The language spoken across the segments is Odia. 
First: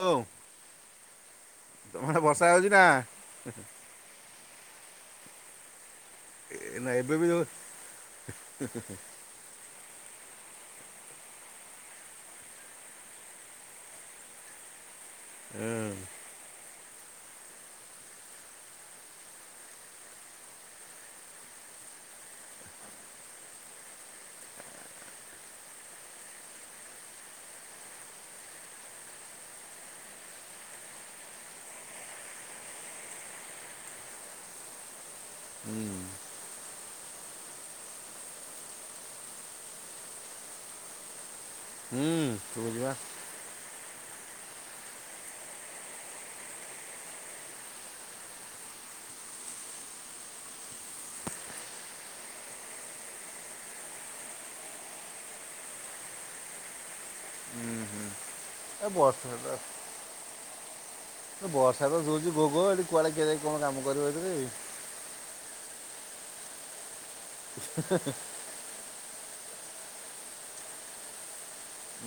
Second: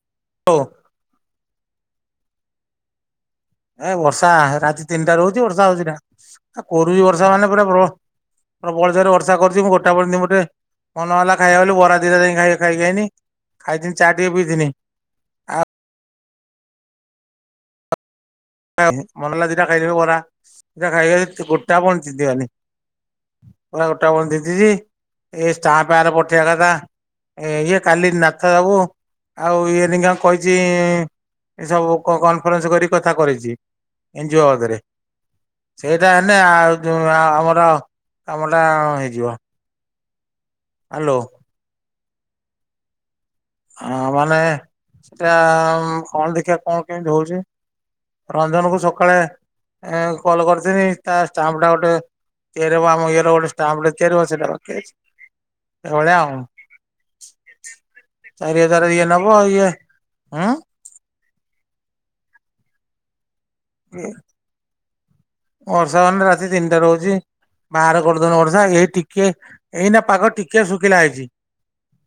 ଓ। ଓ। ତମ ଆଡେ ବର୍ଷା ହୋଉଚି ନା। ଏଁ ବର୍ଷା ରାତି ତିନିଟା ହୋଉଚି ବର୍ଷା ହୋଉଚି ନା। ଆଉ ନା କୋରୁଚି ଏବେ ବି ବର୍ଷା ଯୋଉ ମାନେ ପୁରା ପ୍ରବଳ ପ୍ରବଳଯୋରେ ବର୍ଷା। ଆଛା କରିଛି ମୁଁ ଗୋଟା [unintelligible] ମନ ହେଲା ଖାଇବା ବୋଲି ବରା ଦିଟା ଯାଇକି ଖାଇ ଖାଇକି ଆଇନି। ଖାଇଥିନି ଚା ଟିକେ ପିଇଥିନି। ଏଁ। ଲା ମନହେଲା ଦିଟା ଖାଇଦେଲି ବରା ଦିଟା ଖାଇ ଗୋଟା ବଞ୍ଚିଥିବନି। ଗୋଟାବଣି ତିଞ୍ଚିଚି ଏଇ ଷ୍ଟାପଁଆରେ ପଠେଇବା କଥା ଏଇ କାଲି ନାଥ ବାବୁ ଆଉ ଇଏନିକା କହିଚି। ଏ ସବୁ କନ କନଫରେନ୍ସ କରି କଥା କରେଇଚି ଏନ୍ଜିଓଦରେ। ସେଇଟା ହେନେ ଆଉ ଯୋଉ ଆ ଆମର ଆମଟା ହେଇଯିବ। ହ୍ୟାଲୋ। ହୁଁ। ଶୁବୁଚିପା। ହଁ ମାନେ ସେଟା କଣ ଦେଖିଆ କଣ କେମିତି ହୋଉଚି। ରଞ୍ଜନ କୁ ସକାଳେ ଏ କଲ କରିଥିଲି ତା ଷ୍ଟାମ୍ପ ଟା ଗୋଟେ ଇଏ ରେ ଆମ ଇଏରେ ଗୋଟେ ଷ୍ଟାମ୍ପ ଟେ ତିଆରି ହବ ସେଇଟା ବାକି ଅଛି ଏଇ ଭଳିଆ ଆଉ। ହୁଁ ହୁଁ। ଚାରି ହଜାରେ ଇଏ ନବ ଇଏ ଉଁ। ଏ ବର୍ଷା ତ ଯୋଉଚି ଗୋ ଗୋ ଏଠି କୁଆଡ଼େ କିଏ ଯାଇକି କଣ କାମ କରିବ ଏଇ ଥିରେ। ବର୍ଷା ମାନେ ରାତି ତିନିଟାରୁ ହୋଉଚି ବାହାର କରିଦେଉନ ବର୍ଷା ଏଇ ଟିକେ ଏଇନା ପାଗ ଟିକିଏ ଶୁକିଲା ହେଇଚି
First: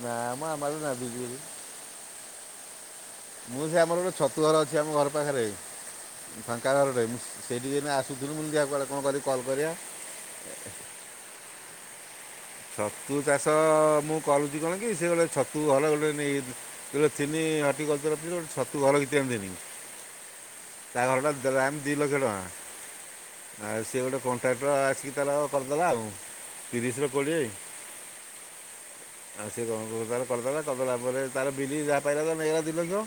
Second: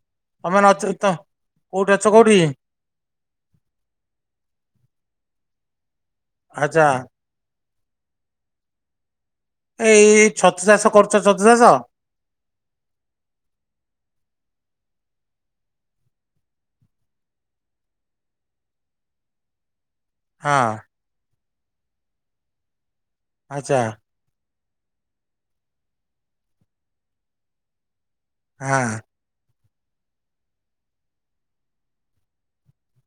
ନା ମ ଆମର ନଥିଲ ତ ନାଦୁଛି ବୋଲି କୋଉଠି ଅଛ କୋଉଠି? ମୁଁ ସେ ଆମର ଗୋଟେ ଛତୁ ଘର ଅଛି ଆମ ଘର ପାଖରେ। ଫାଙ୍କା ଆଚ୍ଛା ଘରଟେ ମୁଁ ସେଇଠି ଜେନେ ଆସୁଥିଲୁ ମୁଁ କହିଲି ଦେଖିଆ କୁଆଡେ କଣ କରି କଲ୍ କରିଆ। ଏଇ ଛତୁ ଚାଷ କରୁଚ ଛତୁ ଚାଷ? ଛତୁ ଚାଷ ମୁଁ କରୁଚି କଣ କି ସେ ଗୋଟେ ଛତୁ ଘର ଗୋଟେ ନେଇଗଲି। [unintelligible] ହଁ। ତା ଘରଟା ଗ୍ରାମ୍ ଦି ଲକ୍ଷ ଟଙ୍କା। ଆଚ୍ଛା ଆଉ ସିଏ ଗୋଟେ କଣ୍ଟ୍ରାକ୍ଟର ଆସିକି ତାର କରିଦେଲା ଆଉ। ତିରିଶ ରୁ କୋଡ଼ିଏ। ହଁ। ଆଉ ସେ କଣ ଘରଦ୍ୱାର କରିଦେଲା। କରିଦେଲା ପରେ ତାର ବିଲିଙ୍ଗ ଯାହା ପାଇଲା ତା ନେଇଗଲା ଦି ଲକ୍ଷ୍ୟ।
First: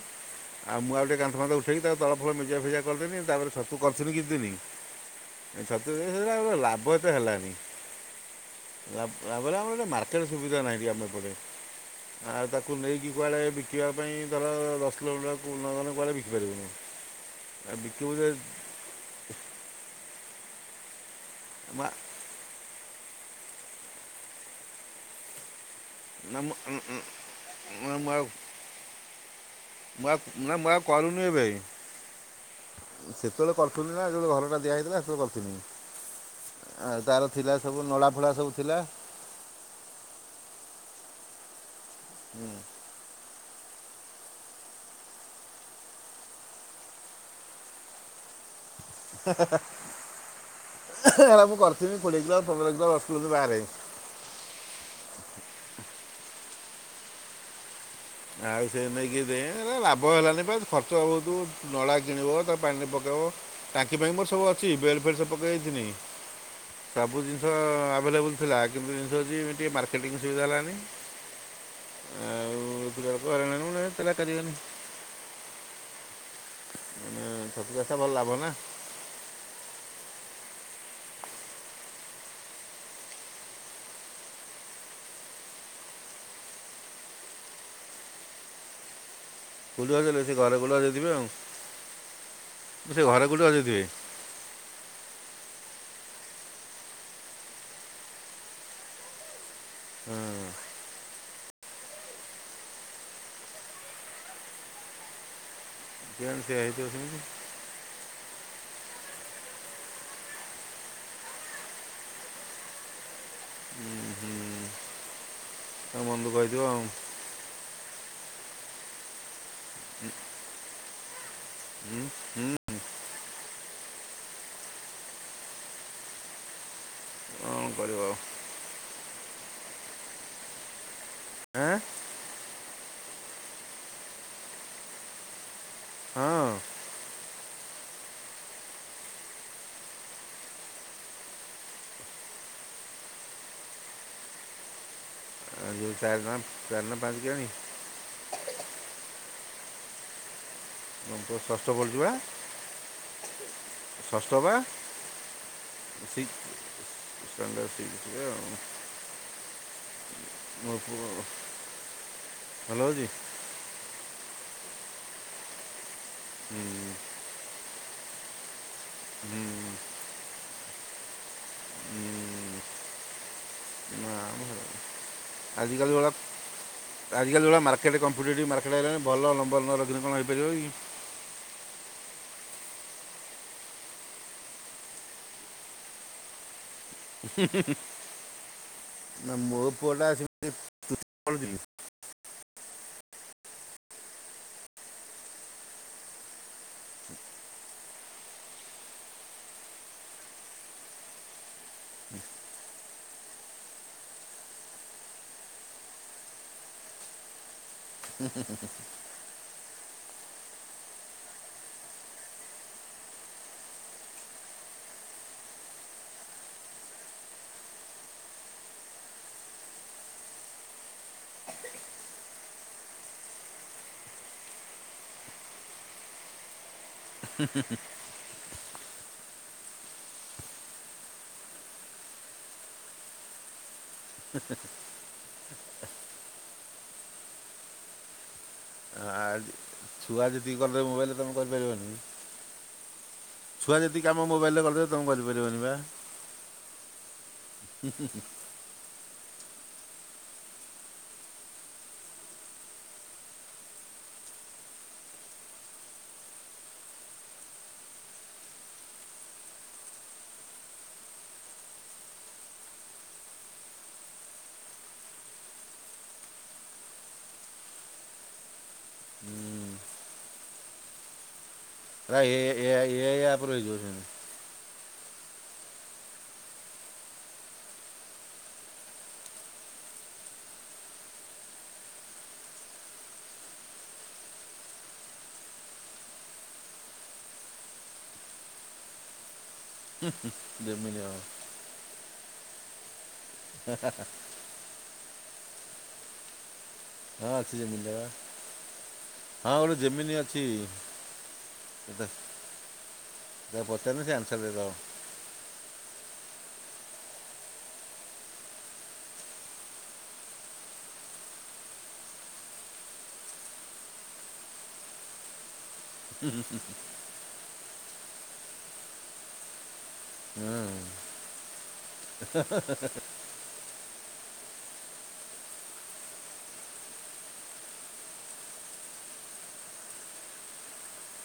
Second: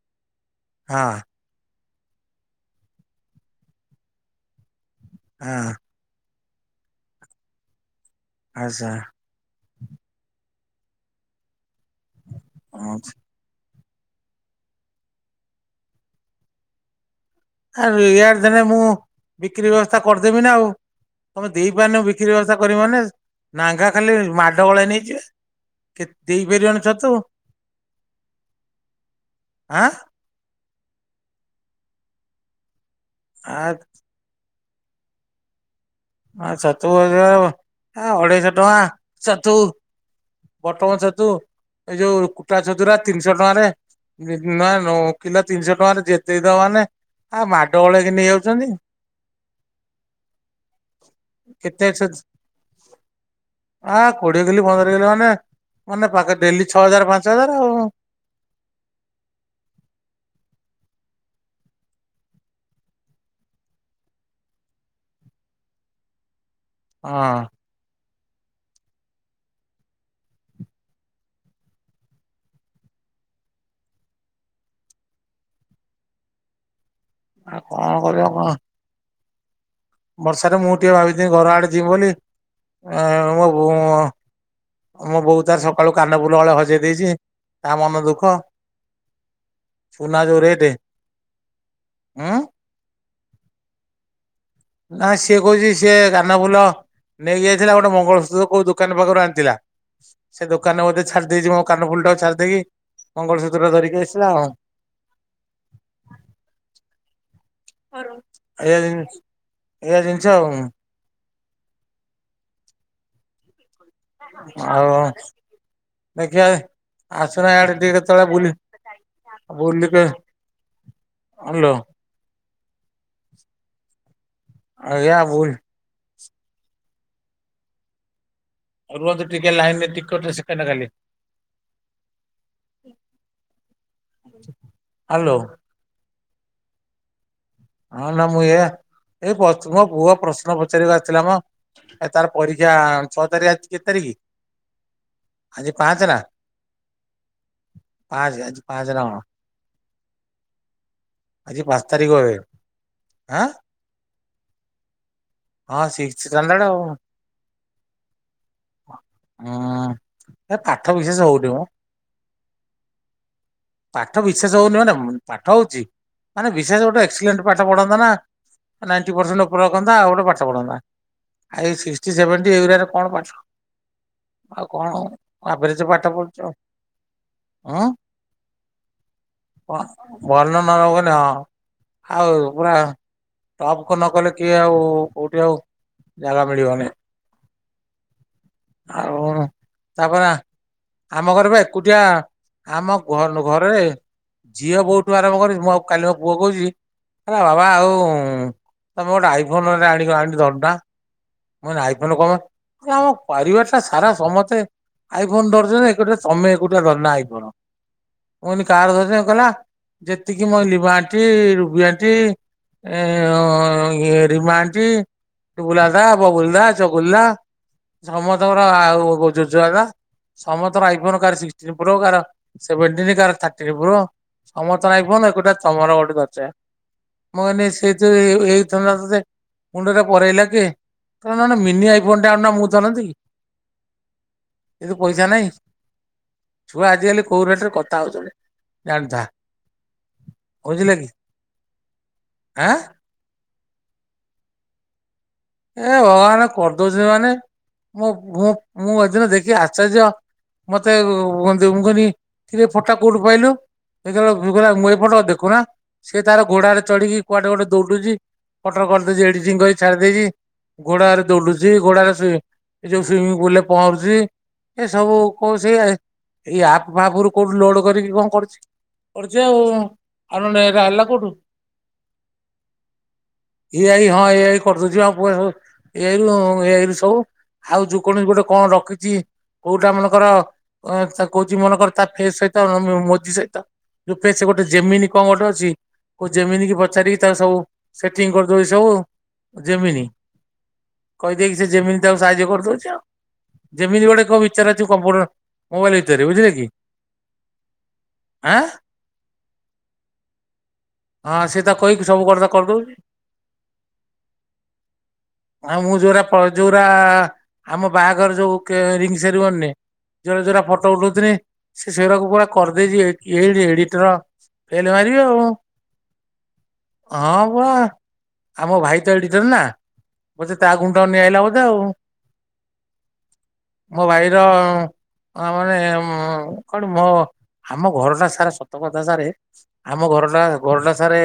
ଆଉ ମୁଁ ଆଉ ହଁ ଟିକେ କାନ୍ଥ ପାନ୍ଥ ଉଠେଇକି ତାକୁ ତଳଫଳ ମେଜିଆ ଫେଜିଆ କରିଦେନି ତାପରେ ଛତୁ କରିଥିଲି କିଛି ଦିନି। ହଁ ଛତୁ ଯେ ସେ ଲାଭ ଏତେ ହେଲାନି। ଆଚ୍ଛା। ତାପରେ ଆମର ଏତେ ମାର୍କେଟ ସୁବିଧା ନାହିଁ ଆମ ଏପଟେ ଆଉ ତାକୁ ନେଇକି କୁଆଡ଼େ ବି ବିକିବା ପାଇଁ ଧର ଦଶ କିଲୋମିଟର କୋଉ ନଗଲେ କୁଆଡ଼େ ବିକିପାରିବୁନୁ। ଆ ଇଆଡ଼େ ଦେନେ ମୁଁ ବିକ୍ରି ବ୍ୟବସ୍ଥା କରିଦେବି ନା ଆଉ। ତମେ ଦେଇ ମା- ପାରୁନ ବିକ୍ରି ବ୍ୟବସ୍ଥା କରିବି ମାନେ। ନାଙ୍ଘା ଖାଲି ମାଡ଼ ଗୋଳ ହେଇ ନେଇଯିବେ। କେ ନା ମୁଁ- ଦେଇପାରିବନି ଛତୁ। ନା ମୁଁ ଆଉ ଆଁ। ମୁଁ ନା ମୁଁ ଆଉ କରୁନି ଏବେ। ସେତେବେଳେ କରୁଥିଲି ନା ଯେତେବେଳେ ଘରଟା ଦିଆ ହେଇଥିଲା ସେତେବେଳେ କରୁଥିଲି। ଆ ତାର ଥିଲା ସବୁ ଆ ନଳା ଫଳା ଅଢେଇଶହ ସବୁ ଥିଲା। ଟଙ୍କା ଛତୁ, ବଟମ ଛତୁ ଏଇ ଯୋଉ କୁଟା ଛତୁରା ତିନିଶ ଟଙ୍କାରେ। ନି ନା କିଲୋ ତିନିଶ ଟଙ୍କାରେ ଯେ ଦେଇଦବ ମାନେ ଆ ମାଡ ଗୋଳ ହେଇକି ନେଇ ଯାଉଛନ୍ତି। ହା ହା ହା ମୁଁ କେତେ କରିଥିଲି କୋଡିଏ କିଲ ପନ୍ଦର କିଲ ଦଶ କିଲ ବାହାରେ। ଆ କୋଡିଏ କିଲ ପନ୍ଦର କିଲୋ ମାନେ। ମାନେ ପାଖେ ଡେଲି ଛଅ ହଜାର ପାଞ୍ଚ ହଜାର ଆଉ। ଆଉ ସେ ନେଇକି ଦେ ଲାଭ ହେଲାନି ବା ଖର୍ଚ୍ଚ ବହୁତ। ନଡ଼ା କିଣିବ ତାକୁ ପାଣିରେ ପକେଇବ। ଟାଙ୍କି ଫାଙ୍କି ମୋର ସବୁ ଅଛି। ବେଡ୍ ଫେଡ୍ ସବୁ ପକେଇ ଦେଇଥିନି। ସବୁ ଜିନିଷ ଆଉ ଆଭେଲେବୁଲ୍ ଥିଲା। କିନ୍ତୁ ଜିନିଷ ହଉଛି ଟିକେ ମାର୍କେଟିଂ ସୁବିଧା ହେଲାନି। ଯୋଗକୁ ହଇରାଣ ସେରା କରିବିନି। ଏ ଛତୁ କଣ ଚାଷ ଭଲ କରିବ ଲାଭ କଣ ନା। ବର୍ଷାରେ ମୁଁ ଟିକେ ଭାବିଥିଲି ଘର ଆଡେ ଯିବି ବୋଲି। ମୋ ବୋଉ ମୁଁ ମୋ ବୋଉ ତାର ସକାଳୁ କାନ ଫୁଲ ହଳେ ହଜେଇ ଦେଇଛି ତା ମନ ଦୁଃଖ। କୋଉଠି ସୁନା ହଜେଇଲେ ସେ ଯୋଉ ଘରେ ରେଟ୍ କୋଉଠି ହଜେଇଥିବେ ଉଁ ଆଉ। ସେ ଘରେ କଉଁଠି ହଜେଇଥିବେ। ନାଁ ସିଏ କହୁଛି ସିଏ କାନ ଫୁଲ ନେଇକି ଯାଇଥିଲା ଗୋଟେ ମଙ୍ଗଳସୂତ୍ର କୋଉ ଦୋକାନୀ ପାଖୁରୁ ଆଣିଥିଲା। ସେ ଦୋକାନରେ ବୋଧେ ଛାଡିଦେଇଚି ମୋ କାନ ଫୁଲଟାକୁ ଛାଡିଦେଇକି ମଙ୍ଗଳସୂତ୍ର ଧରିକି ଆସିଲା ଆଉ। [unintelligible] [unintelligible] ଏଇଆ ଜିନିଷ ଆଉ। ଆଉ ତା ମନକୁ ଦେଖିବା। କହିଥିବ ଆଉ ଆସୁନା ଆଡେ ଟିକେ କେତେବେଳେ ବୁଲି ବୁଲିକି। ହ୍ୟାଲୋ ହୁଁ ହୁଁ ଆଜ୍ଞା ବୁଲ। କଣ କରିବ ଆଉ। ରୁହନ୍ତୁ ଟିକେ ଲାଇନରେ ଟିକଟ ସେକେଣ୍ଡ ଖାଲି। ଆଁ ହ୍ୟାଲୋ। ହଁ ହଁ ନା ମୁଁ ଏଇଆ ଏ ମୋ ପୁଅ ପ୍ରଶ୍ନ ପଚାରିବାକୁ ଆସିଥିଲା ମ। ଏ ତାର ପରୀକ୍ଷା ଛଅ ତାରି ଆଜି କେତ୍ ତାରିକି? ଏ ଚାରି ନା ଚାରି ନା ପାଞ୍ଚ୍ କେଜାଣି ପାଞ୍ଚ୍ ଆଜି ପାଞ୍ଚ୍ ନା କଣ? ଆମ୍ ପୁଅ ଆଜି ଷଷ୍ଠ ପାଞ୍ଚ ପଢ଼ୁଛି ତାରିଖ ବା ହୁଏ ଆଁ ଷଷ୍ଠ ପା। ହଁ ସିକ୍ସ୍ ଷ୍ଟାଣ୍ଡାର୍ଡ୍ ଆଉ। ଷ୍ଟାଣ୍ଡାର୍ଡ୍ ସିକ୍ସରେ ଆଉ। ହୁଁ। ଏ ମୋ ପାଠ ପୁଅ ବିଶେଷ ହଉନି ମ ଭଲ ଅଛି? ପାଠ ବିଶେଷ ହୋଉନି ମାନେ ପାଠ ହୋଉଚି ମାନେ ହୁଁ, ବିଶେଷ ଗୋଟେ ଏକ୍ସିଲେଣ୍ଟ୍ ପାଠ ପଢନ୍ତା ନା ନାଇଣ୍ଟି ହୁଁ, ପର୍ସେଣ୍ଟ୍ ଓପରେ ରଖନ୍ତା ଆଉ ଗୋଟେ ପାଠ ପଢନ୍ତା। ଆ ଏଇ ସିକ୍ଟୀ ସେଭେଣ୍ଟୀ ଏଇଗୁରା ରେ କଣ ପାଠ ନା ମ ଭଲ ଆଉ ଅଛି। କଣ ଆଭରେଜ ଆଜିକାଲି ଯୋଉ ପାଠ ଭଳିଆ ପଢୁଛ ଆଜିକାଲି ଯୋଉ ଭଳିଆ ଉଁ ମାର୍କେଟ କମ୍ପିଟେଟିଭ୍ ମାର୍କେଟ୍ ଆଇଲାଣି ଭଲ ଲ ମନେ ନ ରଖିନେ କଣ ହେଇ ଭଲ ପାରିବ ନ କି। ରଖନି ହଁ ଆଉ ପୁରା ଟପ୍ କୁ ନ କଲେ କିଏ ଆଉ କୋଉଠି ଆଉ ଜାଗା ମିଳିବନି। ହୁଁ-ହୁ-ହୁ। ଆଉ ପୁଅଟା ତାପରେ ସେମିତି ଆମ ପଢ଼ୁଛି ଘର ବା ଏକୁଟିଆ ଆମ ଘରନୁ ଘରେ ଝିଅ ବୋଉଠୁ ଆରମ୍ଭ କରି ମୁଁ ଆଉ କାଲି ମୋ ପୁଅ କୋହୁଚି ଆରେ ବାବା ଆଉ ତମେ ଗୋଟେ ଆଇଫୋନ୍ ରେ ଆଣିକି ଆଣି ଧରୁନା। ମୁ ନାଇ ଆଈଫୋନ୍ କ ମାଇ ଆମ ପରିବାର ଟା ସାରା ସମତେ ଆଇ ଫୋନ ଧରୁଛନ୍ତି ଏକୁଟିଆ ତମେ ଏକୁଟିଆ ଧରୁନ ଆଇଫୋନ, ମୁ କଇନି କାହାର ଧରିତ କଇଲା ଯେତିକି ମୋ ଲିିବା ଆଣ୍ଟି ରୁବି ଆଣ୍ଟି ଏ ରିମା ଆଣ୍ଟି ଟୁବୁଲା ବଗୁଲ୍ଦା ଚଗୁଲ୍ଦା ସମତଙ୍କର ଆଉ ଜୋଜୁଆଗା ସମତଅର ଆଇଫୋନ୍ କାହାର ସିକ୍ଟିନ ପ୍ରୋ କାହାର ସେଭେଣ୍ଟିନ୍ କାହାର ଥାର୍ଟିନ୍ ପ୍ରୋ। ସମସ୍ତଙ୍କର ଆଇଫୋନ୍ ଏକୁଟିଆ ତମର ଗୋଟେ ଧରିଚେ ମୁକଇନି ସେ ଯୋ ଏଇ ଧନ୍ଦା ତତେ ମୁଣ୍ଡରେ ପରେଇଲା କିଏ? ତମେ ନନେ ମିନି ଆଇଫୋନ୍ ଟେ ଆଣୁନ ମୁଁ ଧରନ୍ତି କି। ହେ ହେ ହେ। କିନ୍ତୁ ପଇସା ନାହିଁ ଛୁଆ ଆଜିକାଲି କୋଉ ରେଟ୍ ରେ କଥା ହେଉଛନ୍ତି ଜାଣିଥା। ଆଜି ଛୁଆ ଯେତିକି କରିଦେବେ ବୁଝିଲେ କି ମୋବାଇଲ୍ ରେ ତମେ କରିପାରିବନେହିଁ। ଆଁ? ଛଆ ଯେତିକି କାମ ମୋବାଇଲ୍ ରେ କରିଦବେ ତମେ କରିପାରିବନି ପା। ଏ ଭଗବାନ୍ କରିଦଉଛନ୍ତି ମାନେ ମୋଁ ମୁଁ ମୁଁ ହେଦିନ ଦେଖିକି ଆଶ୍ଚର୍ଯ୍ୟ। ମତେ ମୁଁ କଇନି କିରେ ଏଇ ଫଟୋ ଟା କୋଉଠୁ ପାଇଲୁ? ଦେଖିଲା ବେଳକୁ ମୁଁ ଏଇ ଫଟ ଦେଖୁ ନା ସିଏ ତାର ଘୋଡାରେ ଚଢିକି କୁଆଡେ ଗୋଟେ ଦୌଡୁଚି ଫଟୋ ର କରିଦେଇଚି ଏଡିିଟିଙ୍ଗ୍ କରି ଛାଡି ଦେଇେଇଚି। ଘୋଡରେ ଦୌଡୁଛି ଘୋଡାରେ ଶୁଇ ଏ ଯୋଉ ସୁଇମିଂ ପୁଲ୍ ରେ ପହଁରୁଚି ଏଇ ସବୁ କୋଉ ସେଇ ଏଇ ଆପ୍ ଫାପ୍ ରୁ କୋଉଠୁ ଲୋଡ କରିକି କଣ କରୁଛି। କରୁଛି ଆଉ ଆ ନହେନେ ଏରା ହେଲା କୋଉଠୁ। ନାଁ ଏଆଇ ଏଆ ଏଆଇ ଆପ୍ ରୁ ହେଇଯିବ ଏ ଆଇ ଏଇନା। ହଁ ଏଆଇ କରିଦେଉଛି, [unintelligible] ଆୁଲୁ ସବୁ ଆଉ ଯୋଉ କଣ ଗୋଟେ କଣ ରଖିଛି କୋଉଟା ମନେକର ତା କହୁଉଛିି ମନକରେ ତା ଫେ ସହିତ ମୋଜିି ସହିତ [unintelligible] ରୁପେ ସେ ଗୋଟେ ଜିମିନି କଣ ଗୋଟେ ଅଛି? କୋଉ ଜିମିନି ପଚାରିକି ତା ସବୁ ସେଟିଂ କରିଦଉଛି ସବୁ ଆଉ। ଯେମି ଜିମିନି ଆପ୍। ଦେଇକି ସେ ଜିମିନି ତାକୁ ସାହାଯ୍ୟ କରିଦଉଛି ଆଉ। ଜିମିନି ଗୋଟେ କମି ଚ [unintelligible] କମ୍ପ୍ୟୁଟର ମୋବାଇଲ ଭିତରେ ବୁଝିଲେ କି? ହଁ ଅସି ଯେ ମିିଲ [unintelligible] ଆଁ ହଁ, ଗୋଟେ ଜିମିନି ଅଛି। ହଁ ସେ ତାକୁ କହିକି ଏଟ ସବୁ କଥା କରିଦଉଛି। ତାକୁ ପଚାରିଲେ ସେ ଆନସର ଦେଇଦେବ। ଆଉ ମୁଁ ଯୋଉଗୁରା, ଯୋଉଗୁରା ଆମ ବାହାଘର ସବୁ କେ ରିଙ୍ଗ ସେରିମନିରେ ଯୋଉଗୁରା, ଯୋଉଗୁରା ଫଟୋ ଉଠଉଥିଲି, ସେ ସେଇଗୁରାକୁ ପୁରା କରିଦେଇଛି, ଏ ଏଡିଟର ଫେଲ ମାରିବେ ଆଉ। ହୁଁ, ହୁଁ [unintelligible] ହଁ, ପରା। ଆମ ଭାଇ ତ ଏଡିଟର ନା, ବୋଧେ ତା ଗୁଣ୍ଡ ନେଇ ଆଇଲା ବୋଧେ ଆଉ। ହ [unintelligible] ମୋ ଭାଇର ଆ ମାନେ କଣ ମୋ ଆମ ଘରଟା ସାରା ସତକଥା ସାରେ ଆମ ଘରଟା, ଘରଟା ସାରେ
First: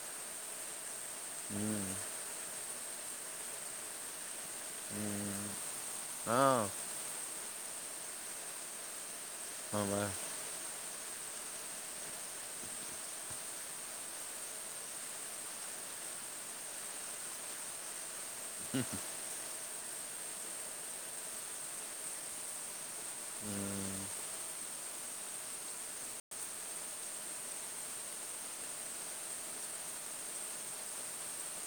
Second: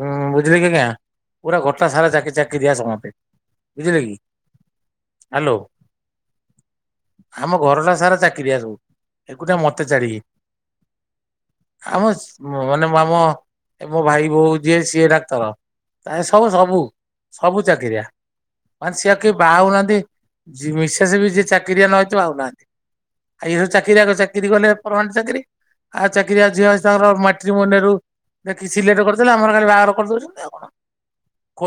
ହୁଁ, ବୁଝିଲି କି ଆଜ୍ଞା। ପୁରା ହୁଁ ଗୋଟା ସାରା ଚାକି ଚାକି ଦିଆ ସମସ୍ତେ ବୁଝିଲେ କି? ହୁଁ ହାଲୋ ହଁ ଆମ ଘରଟା ସାରା ଚାକିରିଆ ସବୁ। ଏକୁଟିଆ ହଁ ମତେ ବା ଛାଡିକି। ଆମ ମାନେ ମୁଁ ଆମ ଭାଇ ବୋହୁ ଯିଏ ସିଏ ଡାକ୍ତର। ପ୍ରାୟ ସବୁ, ସବୁ, ସବୁ ଚାକିରିଆ ମାନେ ସିଏ ଆଉ କେହି ବାହା ହଉନାହାନ୍ତି, ମିଶେସ ବି ଯିଏ ଚାକିରିଆ ନ ହେଇଥିବ ବାହା ହଉନାହାନ୍ତି। ଆଉ ହୁଁ ଇଏ ହୁଁ ସବୁ ଚାକିରିଆ, ଚାକିରି କଲେ ପରମାନେଟ ଚାକିରି ଆଉ ଚାକିରିଆ ଝିଅ ହିସାବର ମାଟ୍ରିମନି ରୁ ଦେଖି ସିଲେଟ କରିଦେଲେ। ଆମର ଖାଲି ବାହାଘର କରିଦଉଛନ୍ତି ଆଉ କଣ।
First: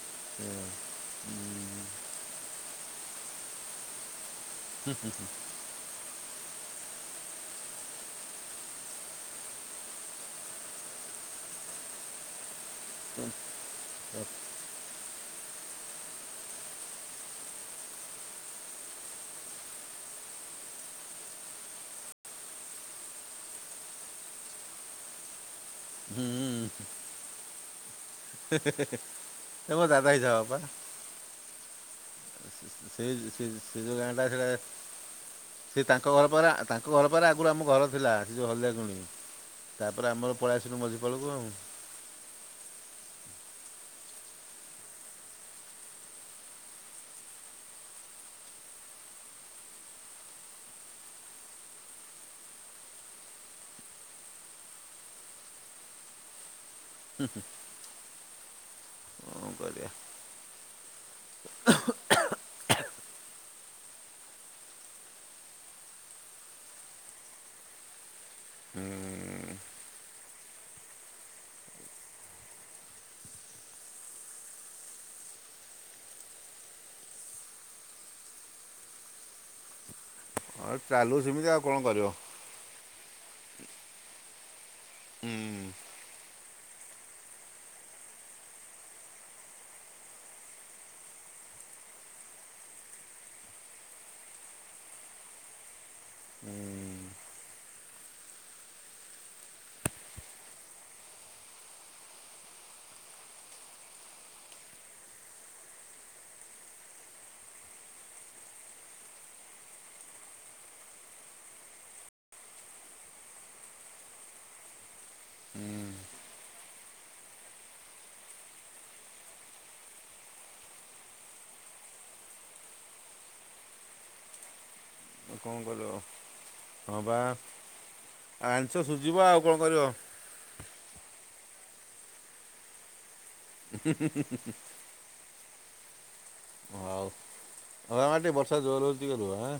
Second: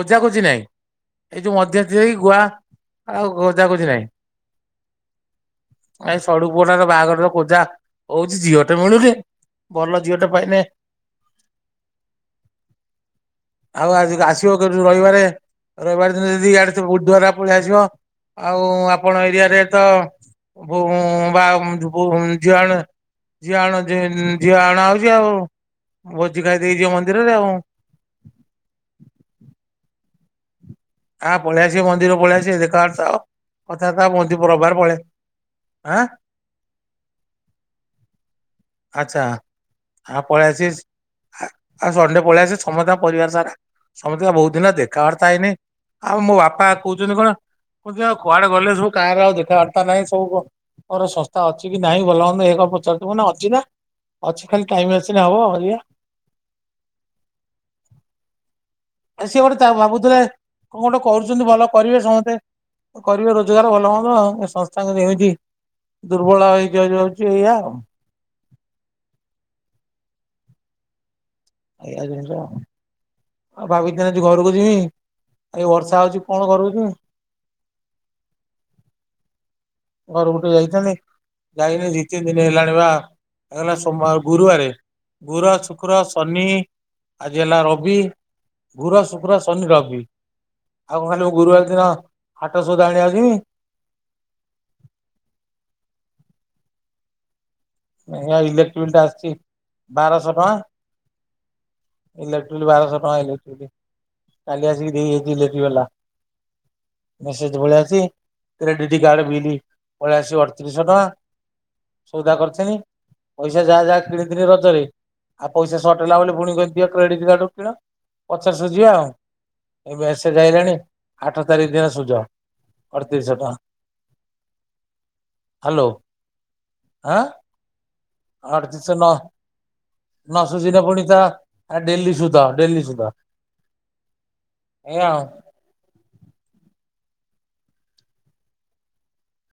ଖୋଜା ଖୋଜି ହୁଁ ନାହିଁ, ଏଇ ଯୋଉ ମଧ୍ୟସ୍ଥି ହେଇ ଗୁଆ, ଆଉ ଖୋଜା ଖୋଜି ନାହିଁ। [unintelligible] ଏଇ ସଡୁ ପୁଅଟାର ବାହାଘର ଖୋଜା ହଉଛି, ଝିଅ ଟେ ମିଳୁନି। ଭଲ ଝିଅଟା ପାଇଲେ ଆଉ, ଆଜି ଆସିବ। [unintelligible] ରଇବାରେ, ରବିବାର ଦିନ ଯଦି ଇଆଡେ ବୁଧୁବାରେ [unintelligible] ପଳେଇ ଆସିବ। ଆଉ, ଆପଣ ଏରିଆରେ ତ [unintelligible] ବା ଝିଅଣେ ଝିଅ ଆଣ ଝିଅ ଆଣ ହଉଛି ଆଉ, ଭୋଜି ହୁଁ ଖାଇ ଦେଇ ଦେଇେଇ ଯିବ ମନ୍ଦିରରେ ଆଉ। ଏବ ଯ ଯାଇ ଯଅ ବା [unintelligible] ଆ ପଳାଇ ଆସିବ ମନ୍ଦିରକୁ, ପଳେଇ ଆସିବ। ଦେଖ ସେ ଗାଁା ସୋ ପଳେଇ ସେ ଆଁ ତାଙ୍କଳ [unintelligible] ତାଙ୍କ ଘର ପରେ ଆଗରୁ ଆମ ଘର ଥିଲା। ସେ ଯୋଉ ହ ହୁଁ, ଆଚ୍ଛା ତାପରେ ଆ ଆମର ପଳେଇ ପଳାଇ ଆସିବେ ଆସିଲୁ ମଝିପାଳକୁ ଆଉ। ଆଉ ସଣ୍ଡେ ପଳେଇଆସ, ସମସ୍ତେ ପରିବାର ସାରା। ସମସ୍ତେ ବହୁତ ଦିନ ହେଲା ଦେଖା ବାର୍ତ୍ତା ହେଇନି, ଆଉ ମୋ ବାପା କହୁଛନ୍ତି କଣ ମ [inaudible] କୁଆଡେ ଗଲେ ସବୁ କାଆର ଆଉ ଦେଖା ବାର୍ତା ନାହିଁ ସବୁ କଁ। ମୋର ଶସ୍ତା ଅଛି କି ନାହିଁ ଭଲମନ୍ଦ ଏ କଁ ପଚାରୁଥିବୁ ନା କଣ। ଚିନା ଅଛି ଖାଲି ଟାଇମ୍ ଆସିଲେ ହବ ଆଜ୍ଞା। [inaudible] ଆ ସିଏ କ'ଣ ଗୋଟେ ତା କରିବା ଭାବୁଥିବେ କଣ ଗୋଟେ କରୁଚନ୍ତି ଭଲ କରିବେ ସମେତେ କରିବେ ରୋଜଗାର ଭଲ ମନ୍ଦ ଏ ସଂସ୍ଥା କିନ୍ତୁ ଏମିତି। ଦୁର୍ବଳ ହେଇକି ଯାଇ ଯାଉଛି ଏୟା ଆଉ। ହୁଁ ଏୟା ଜିନିଷ। ଆଉ ଭାବିଥିନି ଆଜି ଘରକୁ ଯିମି ଆଉ ବର୍ଷା ହଉଚି କଣ ଘରକୁ ଯିମି। ଘରକୁ ଟିକେ ଆଉ ଯାଇଥାନ୍ତି ଚାଲୁ ସେମିତି ଆଉ କ'ଣ ଯାଇନି ଦି କରିବ ତିନି ଦିନି ହେଲାଣି ବା ଗଲା ସୋମବାର ଗୁରୁବାରେ ହୁଁ ଗୁର ଶୁକ୍ର ଶନି ଆଜି ହେଲା ରବି ଗୁର ଶୁକ୍ର ଶନି ରବି ଆଉ କଁ ଖାଲି ଗୁରୁବାର ଦିନ ହାଟ ସଉଦା ଆଣିବାକୁ ଯିମି। ହୁଁ ଏଇନା ଇଲେକ୍ଟ୍ରି ବିଲ୍ ଟା ଆସିଚି ବାରଶହ ଟଙ୍କା ଇଲେକ୍ଟ୍ରି ବିଲ୍ ବାରଶହ ଟଙ୍କା ଇଲେକ୍ଟ୍ରି ବିଲ୍। କାଲି ଆସିକି ଦେଇ ଯାଇଚି ଇଲେକ୍ଟ୍ରି ବାଲା ମେସେଜ୍ ପଳେଇ ଆସିଚି। କ୍ରେଡିଟି କାର୍ଡ ବିଲି ପଳେଇ ଆସିଚ ଅଡତିରିଶହ ଟଙ୍କା ସଉଦା କର [inaudible] ପଇସା ଯାହା ଯାହା କିଣିିଥିନି ରଜରେ ଆଉ ପଇସା ସଟ୍ ହେଲା ବୋଲି ପୁଣିି କହିନି ଦିଅ କ୍ରେଡିଟ୍ କାର୍ଡ଼ରୁ କିଣ ପଛରେ ସୁଜିବା ଆଉ। ଏ ମେସେଜ୍ ଆଇଲାଣି ଆଠ ତାରିଖ ଦିନ ସୁଝ ଅଡତିରିଶହ ଟଙ୍କା। କଁ ହ୍ୟାଲୋ କରିବ ହଁ ବା। ଆଣିଛ ଅଡତିରିଶହ ଟଙ୍କା ସୁଝିବା ଆଉ କଣ କରିବ। ନସୁଝିନେ ପୁଣି ତା ଡେଲି ସୁଦ ଡେଲି ସୁଦ। [inaudible] ଏୟା ଆଉ। ହଉ।